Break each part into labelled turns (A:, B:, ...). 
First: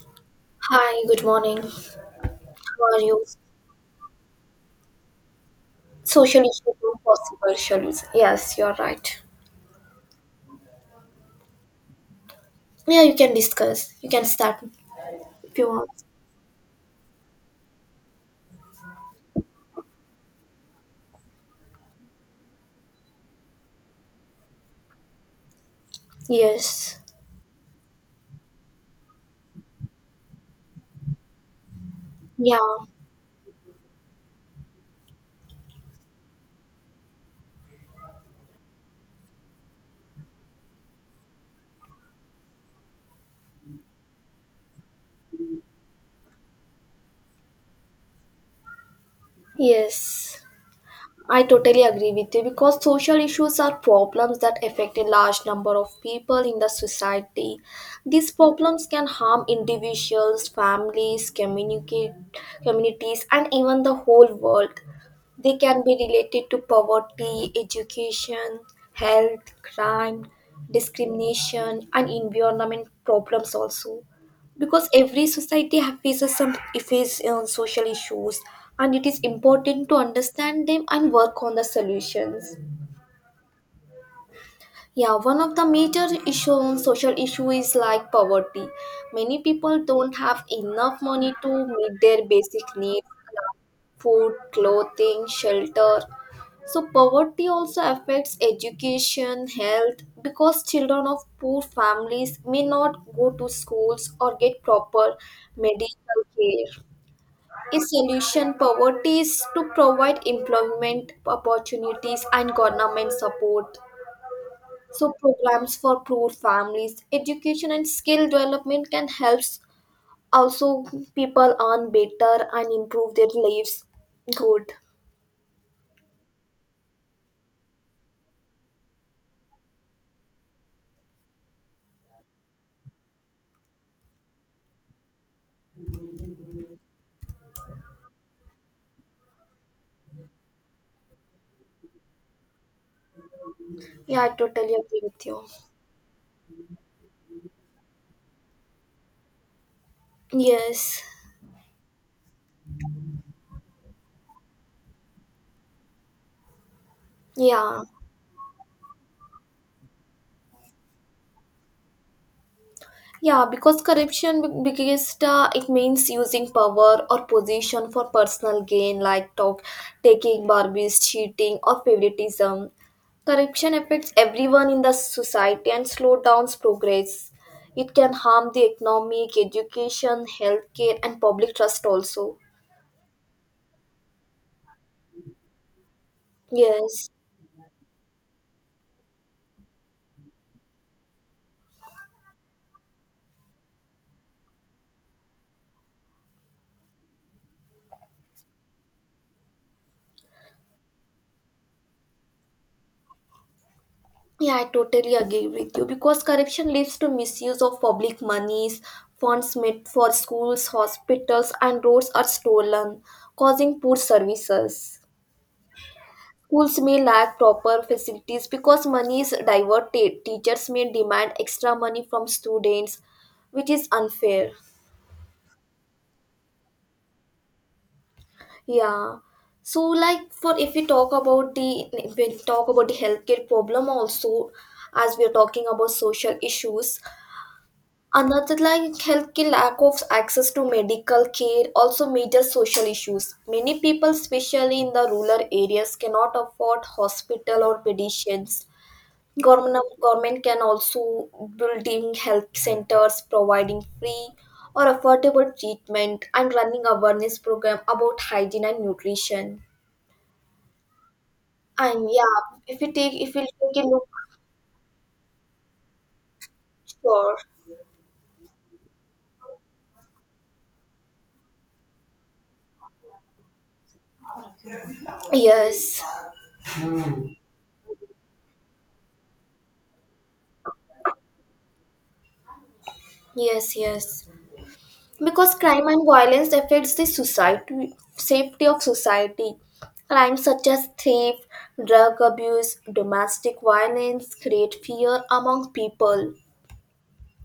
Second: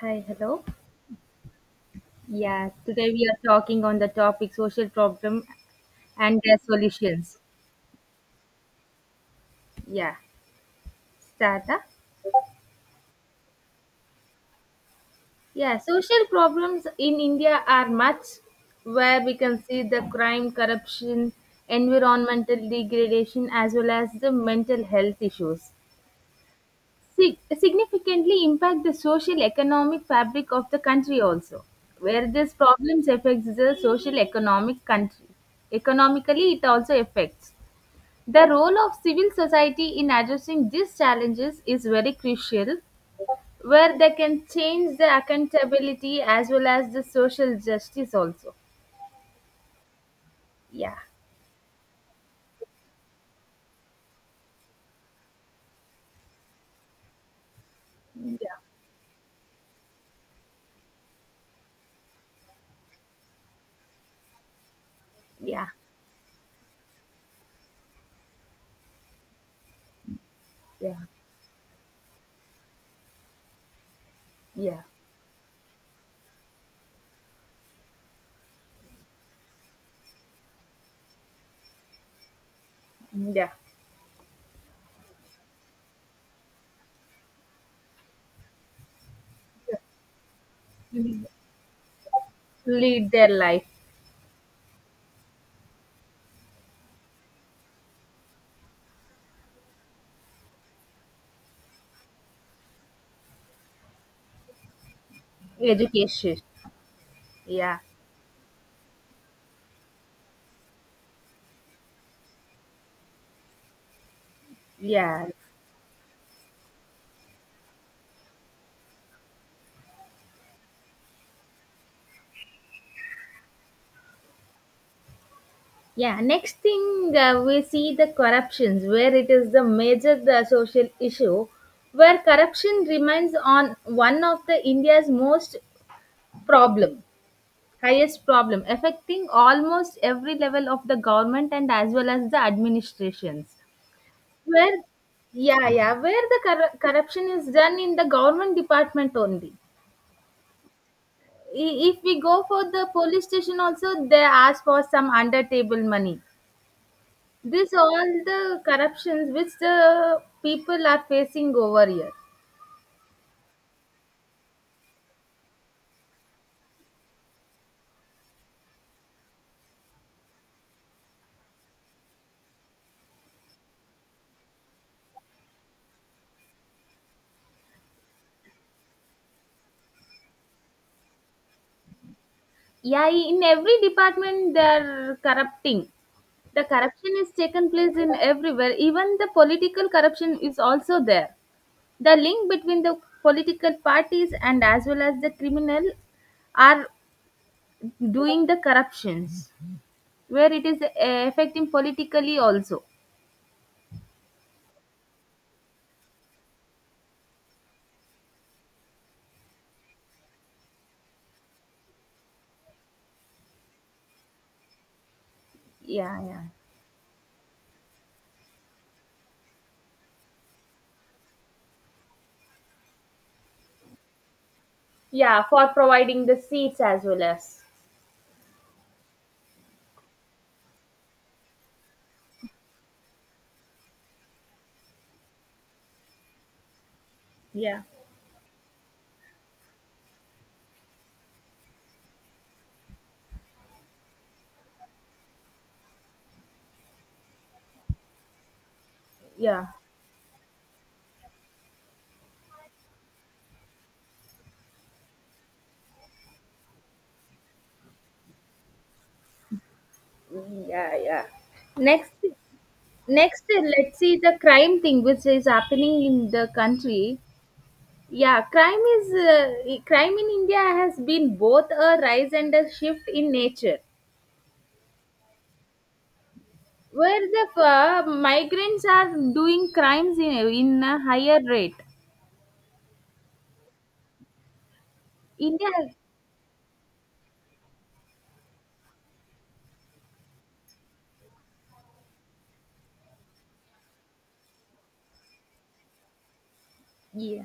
A: Hi, hello.
B: Hi, good morning.
A: Yeah,
B: How are
A: today
B: you?
A: we are talking on the topic social problem
B: Social
A: and their
B: issues are
A: solutions.
B: possible solutions. Yes, you're right.
A: Yeah, start. Huh?
B: Yeah, you can discuss. You can start if you
A: Yeah,
B: want.
A: social problems in India are much where we can see the crime, corruption, environmental degradation, as well as the mental health issues.
B: Yes.
A: Significantly impact the social economic fabric of the country also. Where these
B: Yeah.
A: problems affects the social economic country. Economically, it also affects. The role of civil society in addressing these challenges is very crucial, where they can change the accountability as well as the social justice also.
B: Yes.
A: Yeah,
B: I totally agree with you because social issues are problems that affect a large number of people in the society. These
A: yeah,
B: problems can harm individuals, families, communicate, communities, and even the whole world. They
A: yeah,
B: can be related to poverty, education, health, crime,
A: yeah,
B: discrimination, and environment problems also
A: yeah,
B: because every society faces some faces on social issues and it is important to understand them and work on the solutions.
A: yeah.
B: Yeah, one of the major issue, social issue is like poverty. Many people don't have enough
A: Mhm.
B: money to meet their basic needs,
A: Lead their
B: like
A: life,
B: food, clothing, shelter. So poverty also affects education, health, because children of poor families may not go to schools or get proper medical
A: education.
B: care.
A: Yeah,
B: A solution poverty is to provide employment opportunities and government support. So
A: yeah,
B: programs for poor families, education and skill development can help also people earn better and improve their lives. Good.
A: yeah. Next thing, we see the corruptions, where it is the major the social issue, where corruption remains on one of the India's most problem highest problem affecting almost every level of the government and as well as the administrations
B: Yeah, I totally
A: where
B: agree with you.
A: yeah, yeah, where the corruption is done in the government department only.
B: Yes.
A: If we go for the police station also, they ask for some under table money. This
B: Yeah.
A: all the corruptions which the people are facing over here.
B: Yeah, because biggest it means using power or position for personal gain, like talk, taking barbies, cheating, or favoritism. Corruption affects everyone in the society and slow down progress. It can harm the economic, education, healthcare, and public trust also.
A: Yeah, in every department they are corrupting, the
B: Yes.
A: corruption is taken place in everywhere, even the political corruption is also there, the link between the political parties and as well as the criminal are doing the corruptions, where it is affecting politically also.
B: Yeah, I totally agree with you because corruption leads to misuse of public monies, funds made for schools, hospitals, and roads are stolen, causing poor services.
A: Yeah, yeah,
B: Schools may lack proper facilities because money is diverted. Teachers may demand extra money from students, which is unfair.
A: yeah, for providing the seats as well as.
B: Yeah. So, like, for if we talk about the if we talk about the healthcare problem also, as we are talking about social issues,
A: Yeah,
B: another like health ki lack of access to medical care, also major social issues. Many people, especially in the rural areas, cannot afford hospital or medicines.
A: yeah,
B: Government can also building health centers, providing free or affordable treatment, and running awareness program about hygiene and nutrition.
A: yeah, yeah,
B: And
A: next.
B: yeah, if we
A: Next,
B: take a
A: let's
B: look,
A: see the crime thing which is happening in the country.
B: sure.
A: Yeah, crime is crime in India has been both a rise and a shift in nature,
B: Yes,
A: where the migrants are doing crimes in a higher rate.
B: yes, yes, because
A: India,
B: crime and violence affects the society, safety of society, crimes such as theft, drug abuse, domestic violence create fear among people.
A: yeah,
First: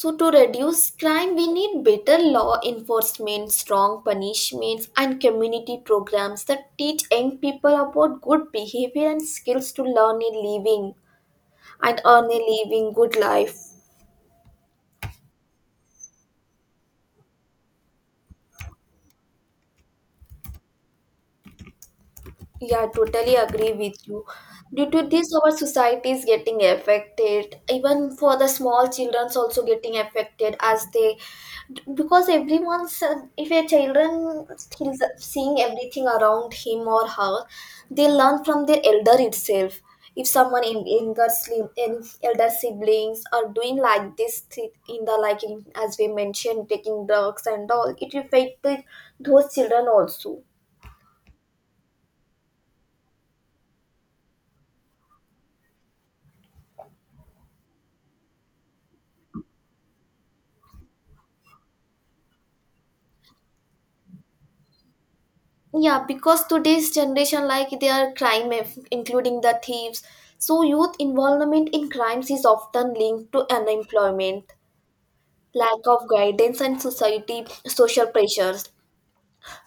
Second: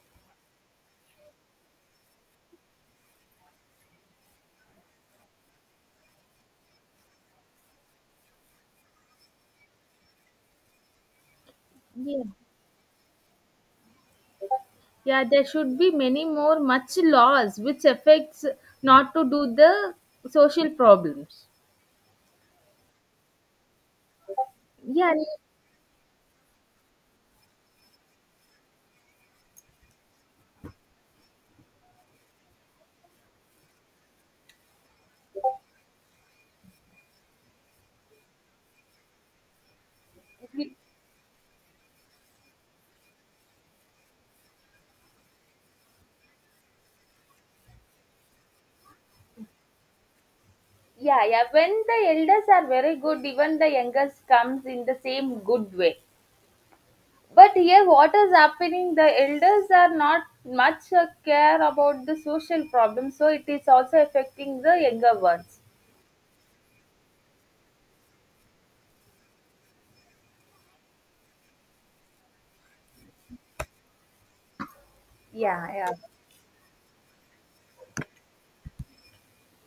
B: So to reduce crime we need better law enforcement, strong punishments and community programs that teach young people about good behavior and skills to learn a living and
A: yeah,
B: earn a living good life.
A: yeah. There should be many more much laws which affects not to do the social problems.
B: Yeah, totally agree with you. Due to
A: Yeah,
B: this, our society is getting affected. Even for the small childrens, also getting affected as they, because everyone's, if a children is seeing everything around him or her, they learn from their elder itself. If someone in in elder siblings are doing like in the like in, as we mentioned, taking drugs and all, it affected those children also.
A: yeah, yeah. When the elders are very good, even the youngest comes in the same good way. But here, what is happening? The elders are not much care about the social problem, so it is also affecting the younger ones.
B: Yeah, because today's generation, like they are crime, including the thieves. So youth involvement in crimes is often linked to unemployment,
A: Yeah,
B: lack
A: yeah,
B: of guidance, and society social pressures.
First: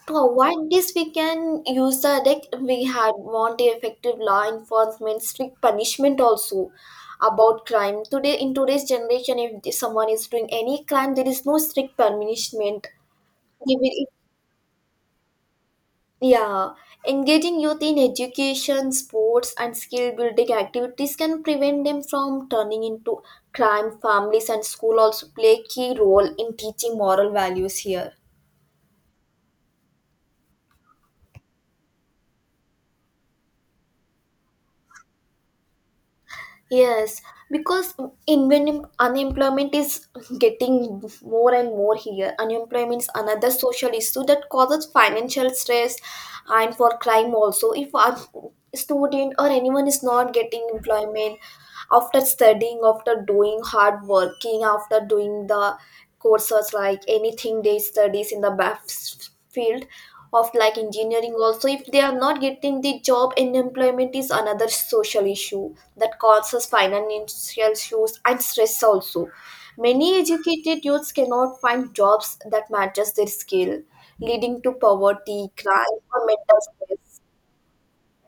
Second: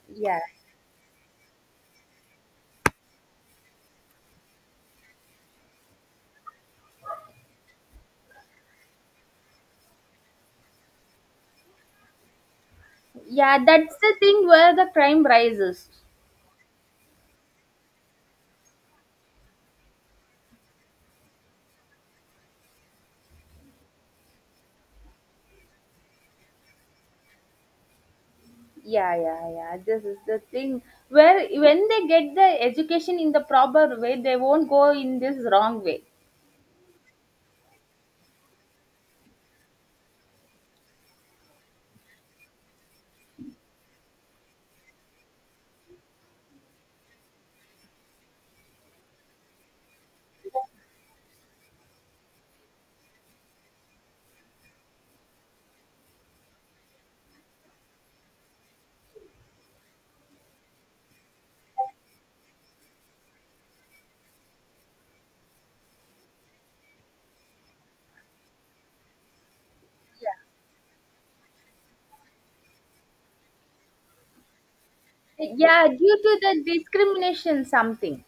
B: To
A: yeah,
B: avoid this, we can use the deck we had want effective law enforcement, strict punishment also about crime. Today, in today's generation, if someone is doing any crime, there is no strict punishment.
A: yeah,
B: They
A: that's
B: will,
A: the thing where the crime rises.
B: yeah, engaging youth in education, sports, and skill building activities can prevent them from turning into crime families, and school also play a key role in teaching moral values here.
A: Yeah, yeah, yeah. This is the thing. Where when they get the education in the proper way, they won't go in this wrong way.
B: Yes, because in when unemployment is getting more and more here, unemployment is another social issue that causes financial stress and for crime also. If a student or anyone is not getting employment after studying, after doing hard working, after doing the courses like anything they studies in the BAF field of like engineering also, if they are not getting the job, unemployment is another social issue that causes financial issues and stress also. Many educated youths cannot find jobs that matches their skill, leading to poverty,
A: Yeah, yeah,
B: crime
A: due
B: or
A: to
B: mental
A: the
B: stress.
A: discrimination, something.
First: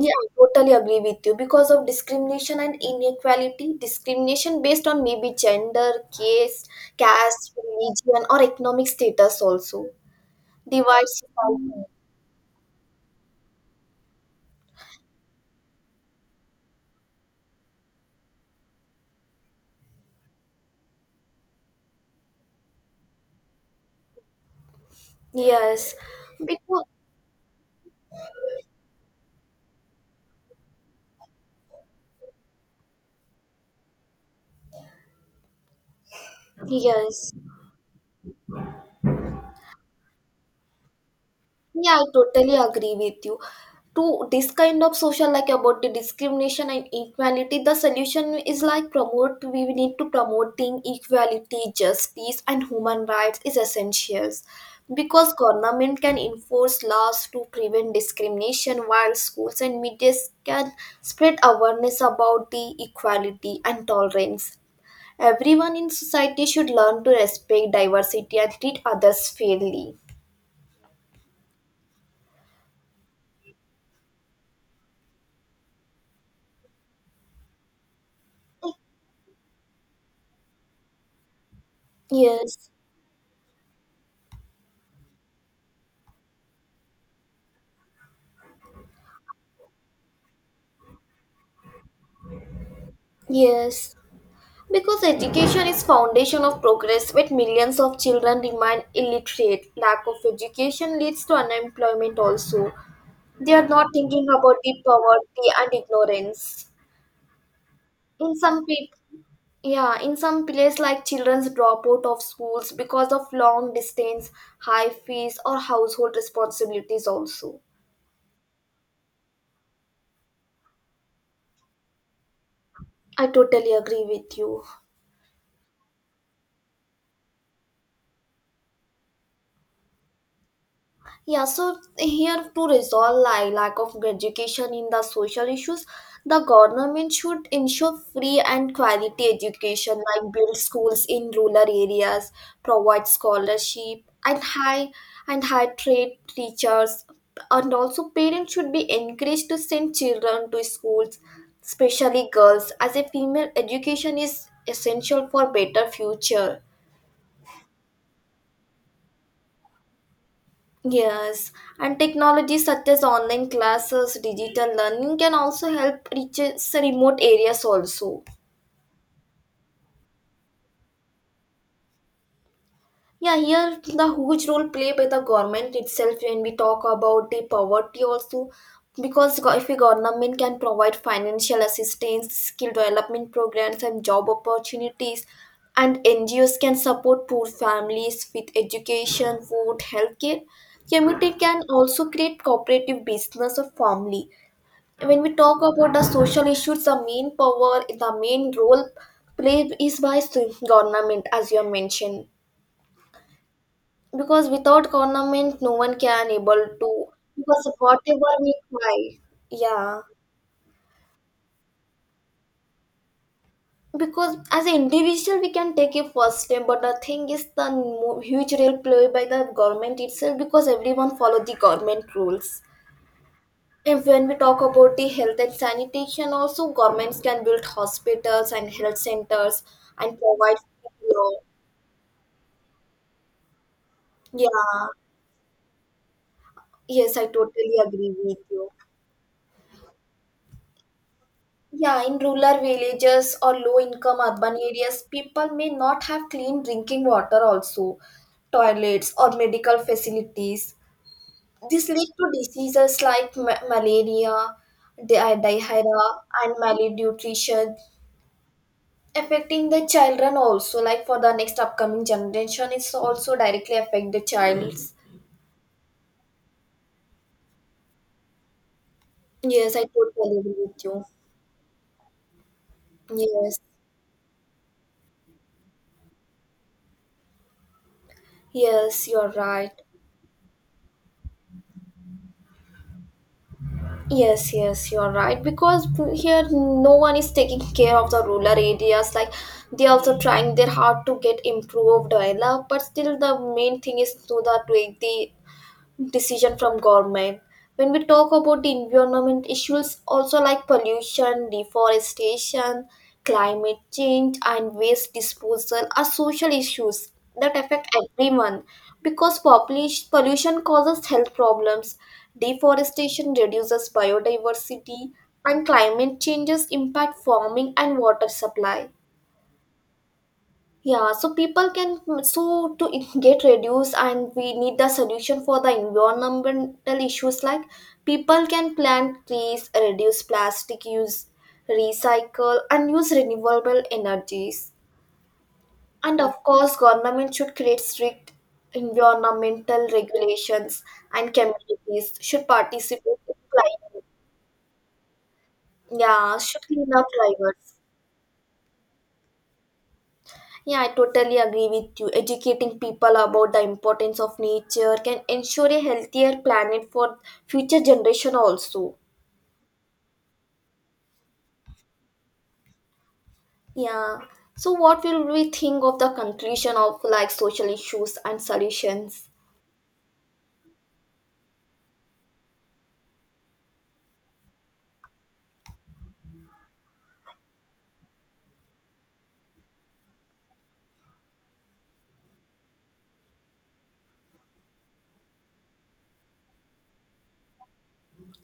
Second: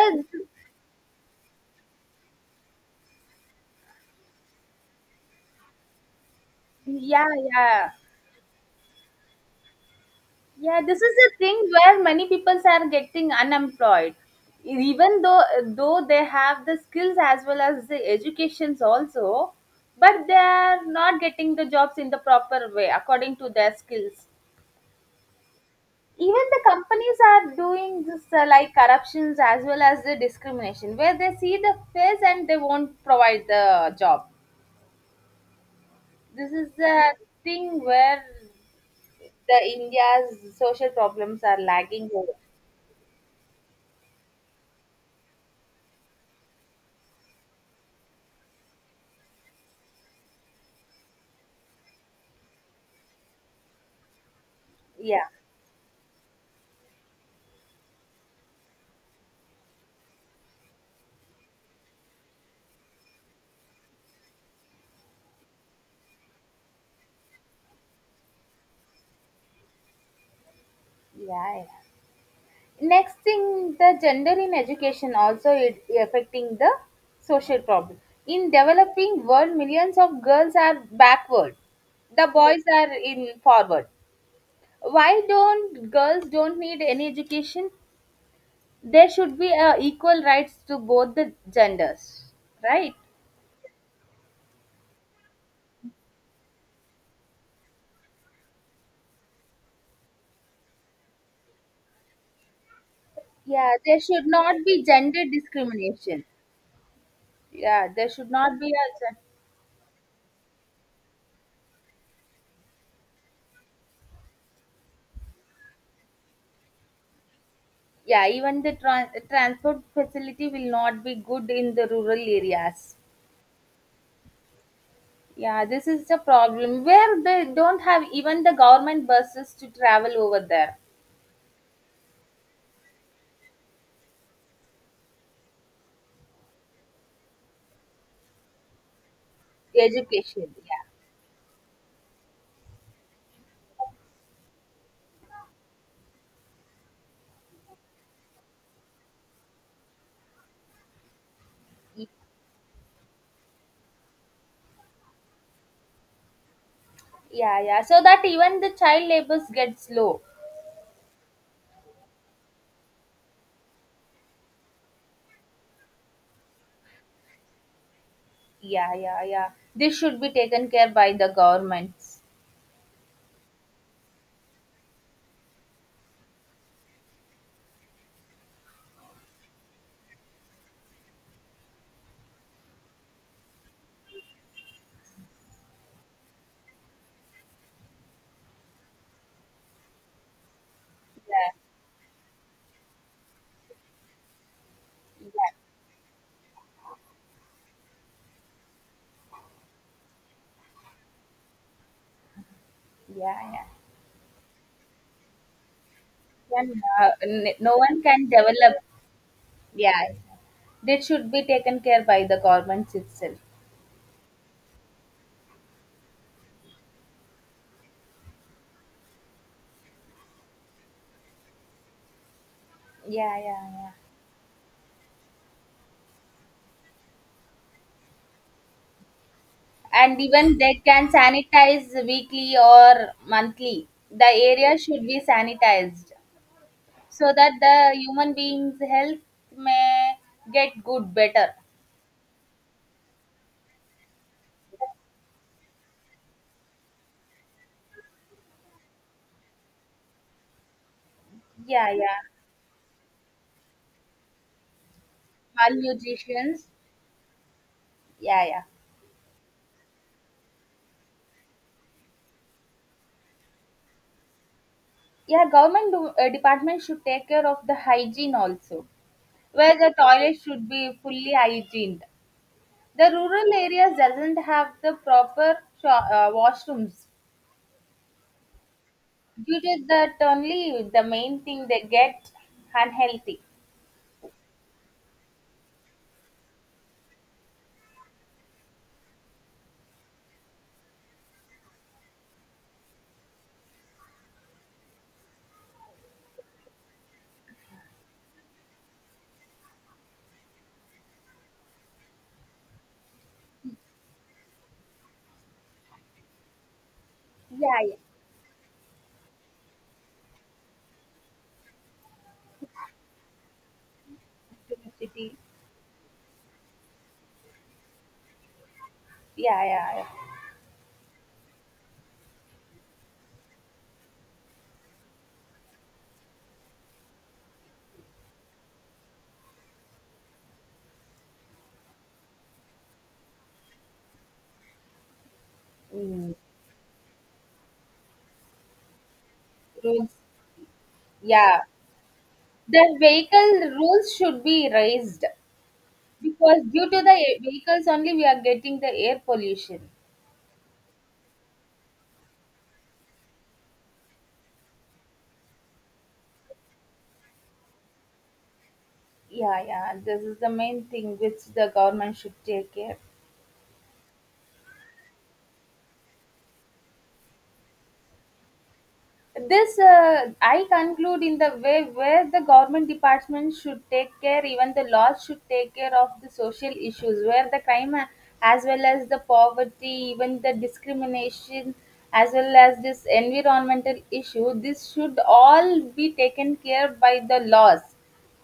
B: Yeah, I totally agree with you. Because of discrimination and inequality, discrimination based on maybe
A: yeah,
B: caste,
A: yeah,
B: religion, or economic status also
A: yeah. This is
B: divides
A: a thing
B: society.
A: where many people are getting unemployed, even though they have the skills as well as the educations also, but they are not getting the jobs in the proper way according to their skills.
B: Yes,
A: Even the
B: because
A: companies are doing this, like corruptions as well as the discrimination, where they see the face and they won't provide the job. This is the
B: yes.
A: thing where the India's social problems are
B: Yeah, I
A: lagging.
B: totally agree with you. To this kind of social, like about the discrimination and equality, the solution is like promote. We need to promoting equality, justice, and human rights is essentials,
A: Yeah,
B: because government can enforce laws to prevent discrimination, while schools and media can spread awareness about the equality and tolerance. Everyone in society should learn to respect diversity and treat others fairly.
A: yeah, yeah. Next thing, the gender in education also it affecting the social problem. In developing world, millions of girls are backward. The boys
B: Yes.
A: are in forward. Why don't girls don't need any education? There should be equal rights to both the genders, right?
B: Yes. Because education is foundation of progress, but millions of children remain illiterate. Lack of education leads to unemployment also. They are
A: Yeah,
B: not
A: there should
B: thinking
A: not
B: about
A: be
B: the
A: gender
B: poverty and
A: discrimination.
B: ignorance.
A: Yeah, there should
B: In
A: not
B: some
A: be
B: people,
A: a.
B: yeah, in some places like children's drop out of schools because of long distance, high fees or household responsibilities also.
A: Yeah, even the transport facility will not be good in the rural areas.
B: I totally agree with you.
A: Yeah, this is the problem where they don't have even the government buses to travel over there.
B: Yeah, so here to resolve like lack of education in the social issues, the government should ensure free and quality education, like
A: Education,
B: build schools in rural areas, provide scholarship and high trade teachers, and also parents should be encouraged to send children to schools,
A: yeah,
B: especially girls, as a female education is essential for better future.
A: yeah, yeah. So that even the child labors gets low.
B: Yes, and technology such as online classes, digital learning can also help reaches remote areas also.
A: Yeah, yeah, yeah. This should be taken care by the governments.
B: Yeah, here the huge role played by the government itself when we talk about the poverty also, because if a government can provide financial assistance, skill development programs and job opportunities, and NGOs can support poor families with education, food, healthcare, community
A: Yeah,
B: can also create cooperative business or family. When we talk about the social issues, the main role played is by government as you have mentioned,
A: yeah, yeah, yeah.
B: because without government no one can able
A: Then,
B: to, because
A: no one can
B: whatever we
A: develop.
B: try,
A: Yeah,
B: yeah,
A: yeah, this should be taken care by the governments itself.
B: because as an individual we can take a first step, but the thing is huge role played by the government itself because everyone follow the government rules.
A: Yeah, yeah, yeah,
B: And when we talk about the health and sanitation, also governments can build hospitals and health centers and
A: And even
B: provide
A: they can
B: law.
A: sanitize weekly or monthly, the area
B: Yeah,
A: should be sanitized
B: yes, I
A: so that the
B: totally agree
A: human
B: with you.
A: beings health may get good better.
B: Yeah, in rural villages or low-income urban areas, people may not have clean drinking water also, toilets or medical facilities. This
A: Yeah,
B: leads
A: yeah,
B: to diseases like malaria, diarrhea, and
A: malnutritions,
B: malnutrition,
A: yeah, yeah,
B: affecting the children also, like for the next upcoming generation it's also directly affect the child's.
A: yeah, government do, department should take care of the hygiene also,
B: Yes,
A: where
B: I
A: the
B: totally
A: toilet
B: agree
A: should
B: with you.
A: be fully hygiened, the rural
B: Yes,
A: areas doesn't have the proper washrooms.
B: yes, you're
A: Due
B: right.
A: to that only, the main thing they get unhealthy.
B: Yes, yes, you're right, because here no one is taking care of the rural areas, like they also trying their hard to get improved develop, but still the main thing is to the decision from government. When we talk about the environment issues also, like pollution, deforestation, climate change and waste disposal are social issues that
A: Yeah,
B: affect
A: yeah.
B: everyone, because population pollution causes health problems, deforestation reduces biodiversity,
A: Electricity.
B: and climate changes impact farming and water supply.
A: Yeah, yeah, yeah.
B: Yeah, so people can so to get reduced, and we need the solution for the environmental issues, like people can plant trees, reduce plastic use, recycle, and use renewable energies. And
A: Mm.
B: of course, government should create strict environmental
A: Rules.
B: regulations, and
A: Yeah.
B: communities should
A: The
B: participate in
A: vehicle
B: climate.
A: rules should be raised
B: Yeah,
A: because
B: should clean
A: due to
B: up
A: the
B: rivers.
A: vehicles only we are getting the air pollution.
B: Yeah, I totally agree with you. Educating people about the importance of nature can ensure a healthier planet for future generation also.
A: Yeah, yeah. This is the main thing which the government should take care.
B: Yeah. So what will we think of the conclusion of like social issues and solutions?
A: This, I conclude in the way where the government department should take care, even the laws should take care of the social issues, where the crime as well as the poverty, even the discrimination, as well as this environmental issue, this should all be taken care by the laws.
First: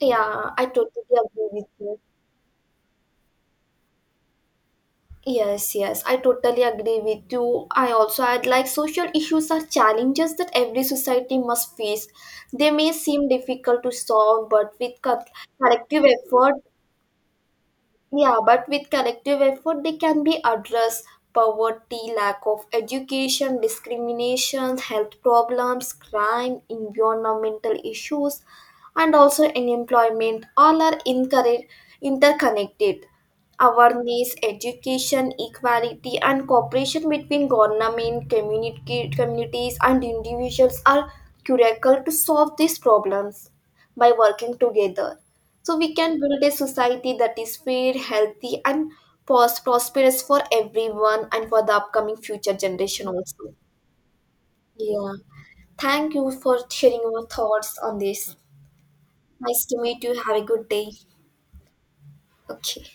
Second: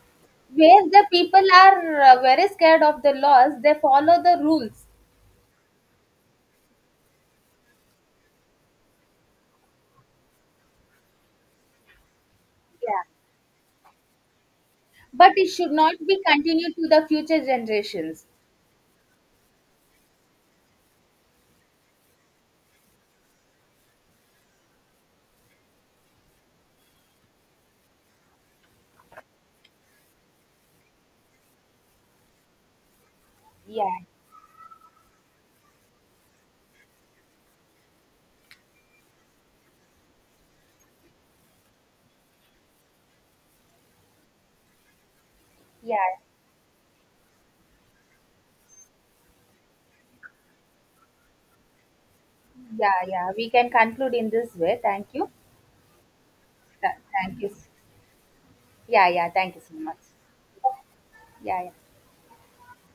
B: Yeah, I
A: Where the
B: totally
A: people
B: agree with you.
A: are very scared of the laws, they follow the rules.
B: Yes, yes, I totally agree with you. I also add like social issues are challenges that every society must face. They may
A: Yeah,
B: seem difficult to solve, but
A: but it should not
B: collective
A: be
B: effort,
A: continued to the future generations.
B: yeah, but with collective effort, they can be addressed: poverty, lack of education, discrimination, health problems, crime, environmental issues, and also unemployment. Interconnected.
A: Yeah,
B: Awareness, education, equality, and cooperation between government, community, communities, and individuals are critical to solve these problems by working together. So we can
A: yeah.
B: build a society that is fair, healthy, and prosperous for everyone and for the upcoming future
A: Yeah,
B: generation
A: yeah. We
B: also.
A: can conclude in this way.
B: Yeah.
A: Thank you.
B: Thank you for sharing your
A: Thank you.
B: thoughts on this.
A: Yeah, yeah. Thank you
B: Nice
A: so
B: to
A: much.
B: meet you. Have a good day.
A: Yeah, yeah.
B: Okay.